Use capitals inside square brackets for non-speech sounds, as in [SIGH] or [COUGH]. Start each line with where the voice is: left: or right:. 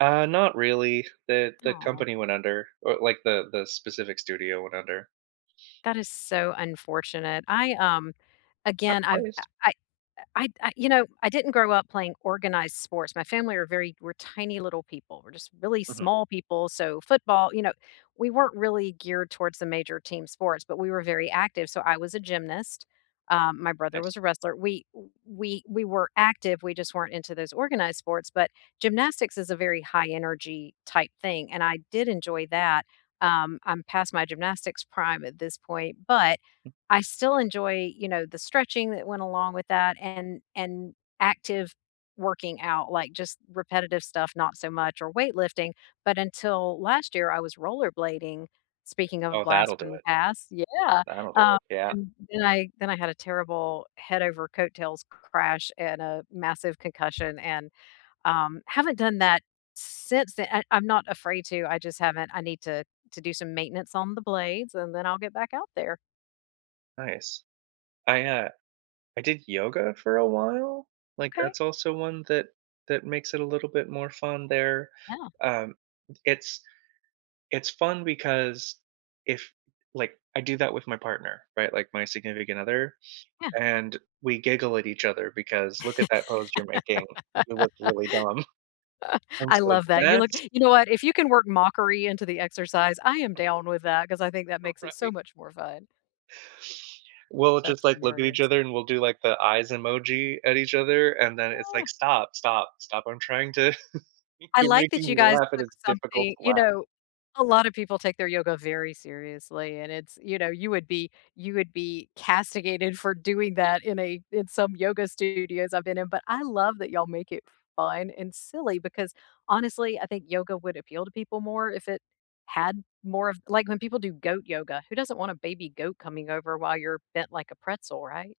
right: Uh, not really. The the
left: Aw.
right: company went under or like, the the specific studio went under.
left: That is so unfortunate. I, um,
right: Uh,
left: again I've I
right: honest
left: I I I, you know, I didn't grow up playing organized sports. My family are very we're tiny little people, we're just really
right: Mhm.
left: small people. So football you know, we weren't really geared towards the major team sports, but we were very active. So, I was a gymnast, um, my brother was
right: Nice.
left: a wrestler We w we we were active, we just weren't into those organized sports, but gymnastics is a very high energy type thing. And I did enjoy that um, I'm past my gymnastics prime at this point, but
right: [CHUCKLES]
left: I still enjoy, you know, the stretching that went along with that and and active working out, like just repetitive stuff not so much or weight lifting. But until last year, I was rollerblading- speaking of a
right: Oh,
left: blast
right: that'll do
left: from the
right: it.
left: past. Yeah,
right: That'll do
left: um,
right: it. Yeah.
left: and then I then I had a terrible head over coattails crash, and a massive concussion, and, um, haven't done that since then and I'm not afraid to I just haven't I need to to do some maintenance on the blades and then I'll get back out there.
right: Nice. I, uh I did yoga for a while. Like,
left: Okay.
right: that's also one that that makes it a little bit more fun there.
left: Yeah.
right: Um, it's it's fun because if, like I do that with my partner, right? Like, my significant other.
left: Yeah.
right: And we giggle at each other
left: [CHUCKLES]
right: because, "Look at that pose you're making, you look really dumb." [CHUCKLES]
left: [LAUGHS]
right: And
left: I
right: so
left: love that. You look
right: that's
left: you know what? If you can work mockery into the exercise, I am down with that 'cause I think that
right: R
left: makes it so
right: Right.
left: much more fun.
right: We'll just,
left: That's
right: like look at each
left: hilarious.
right: other, and we'll do like, the eyes emoji at each other, and then it's
left: Ah.
right: like, "Stop, stop, stop. I'm trying to" [CHUCKLES]
left: I
right: "You're
left: like that
right: making
left: you
right: me
left: guys
right: laugh, and
left: took
right: it's difficult
left: something
right: to
left: You
right: laugh."
left: know, a lotta people take their yoga very seriously, and it's you know, you would be you would be castigated for doing that in a in some yoga studios I've been in but I love that y'all make it fun and silly because, honestly, I think yoga would appeal to people more if it had more of like, when people do goat yoga, who doesn't want a baby goat coming over while you're bent like a pretzel. Right.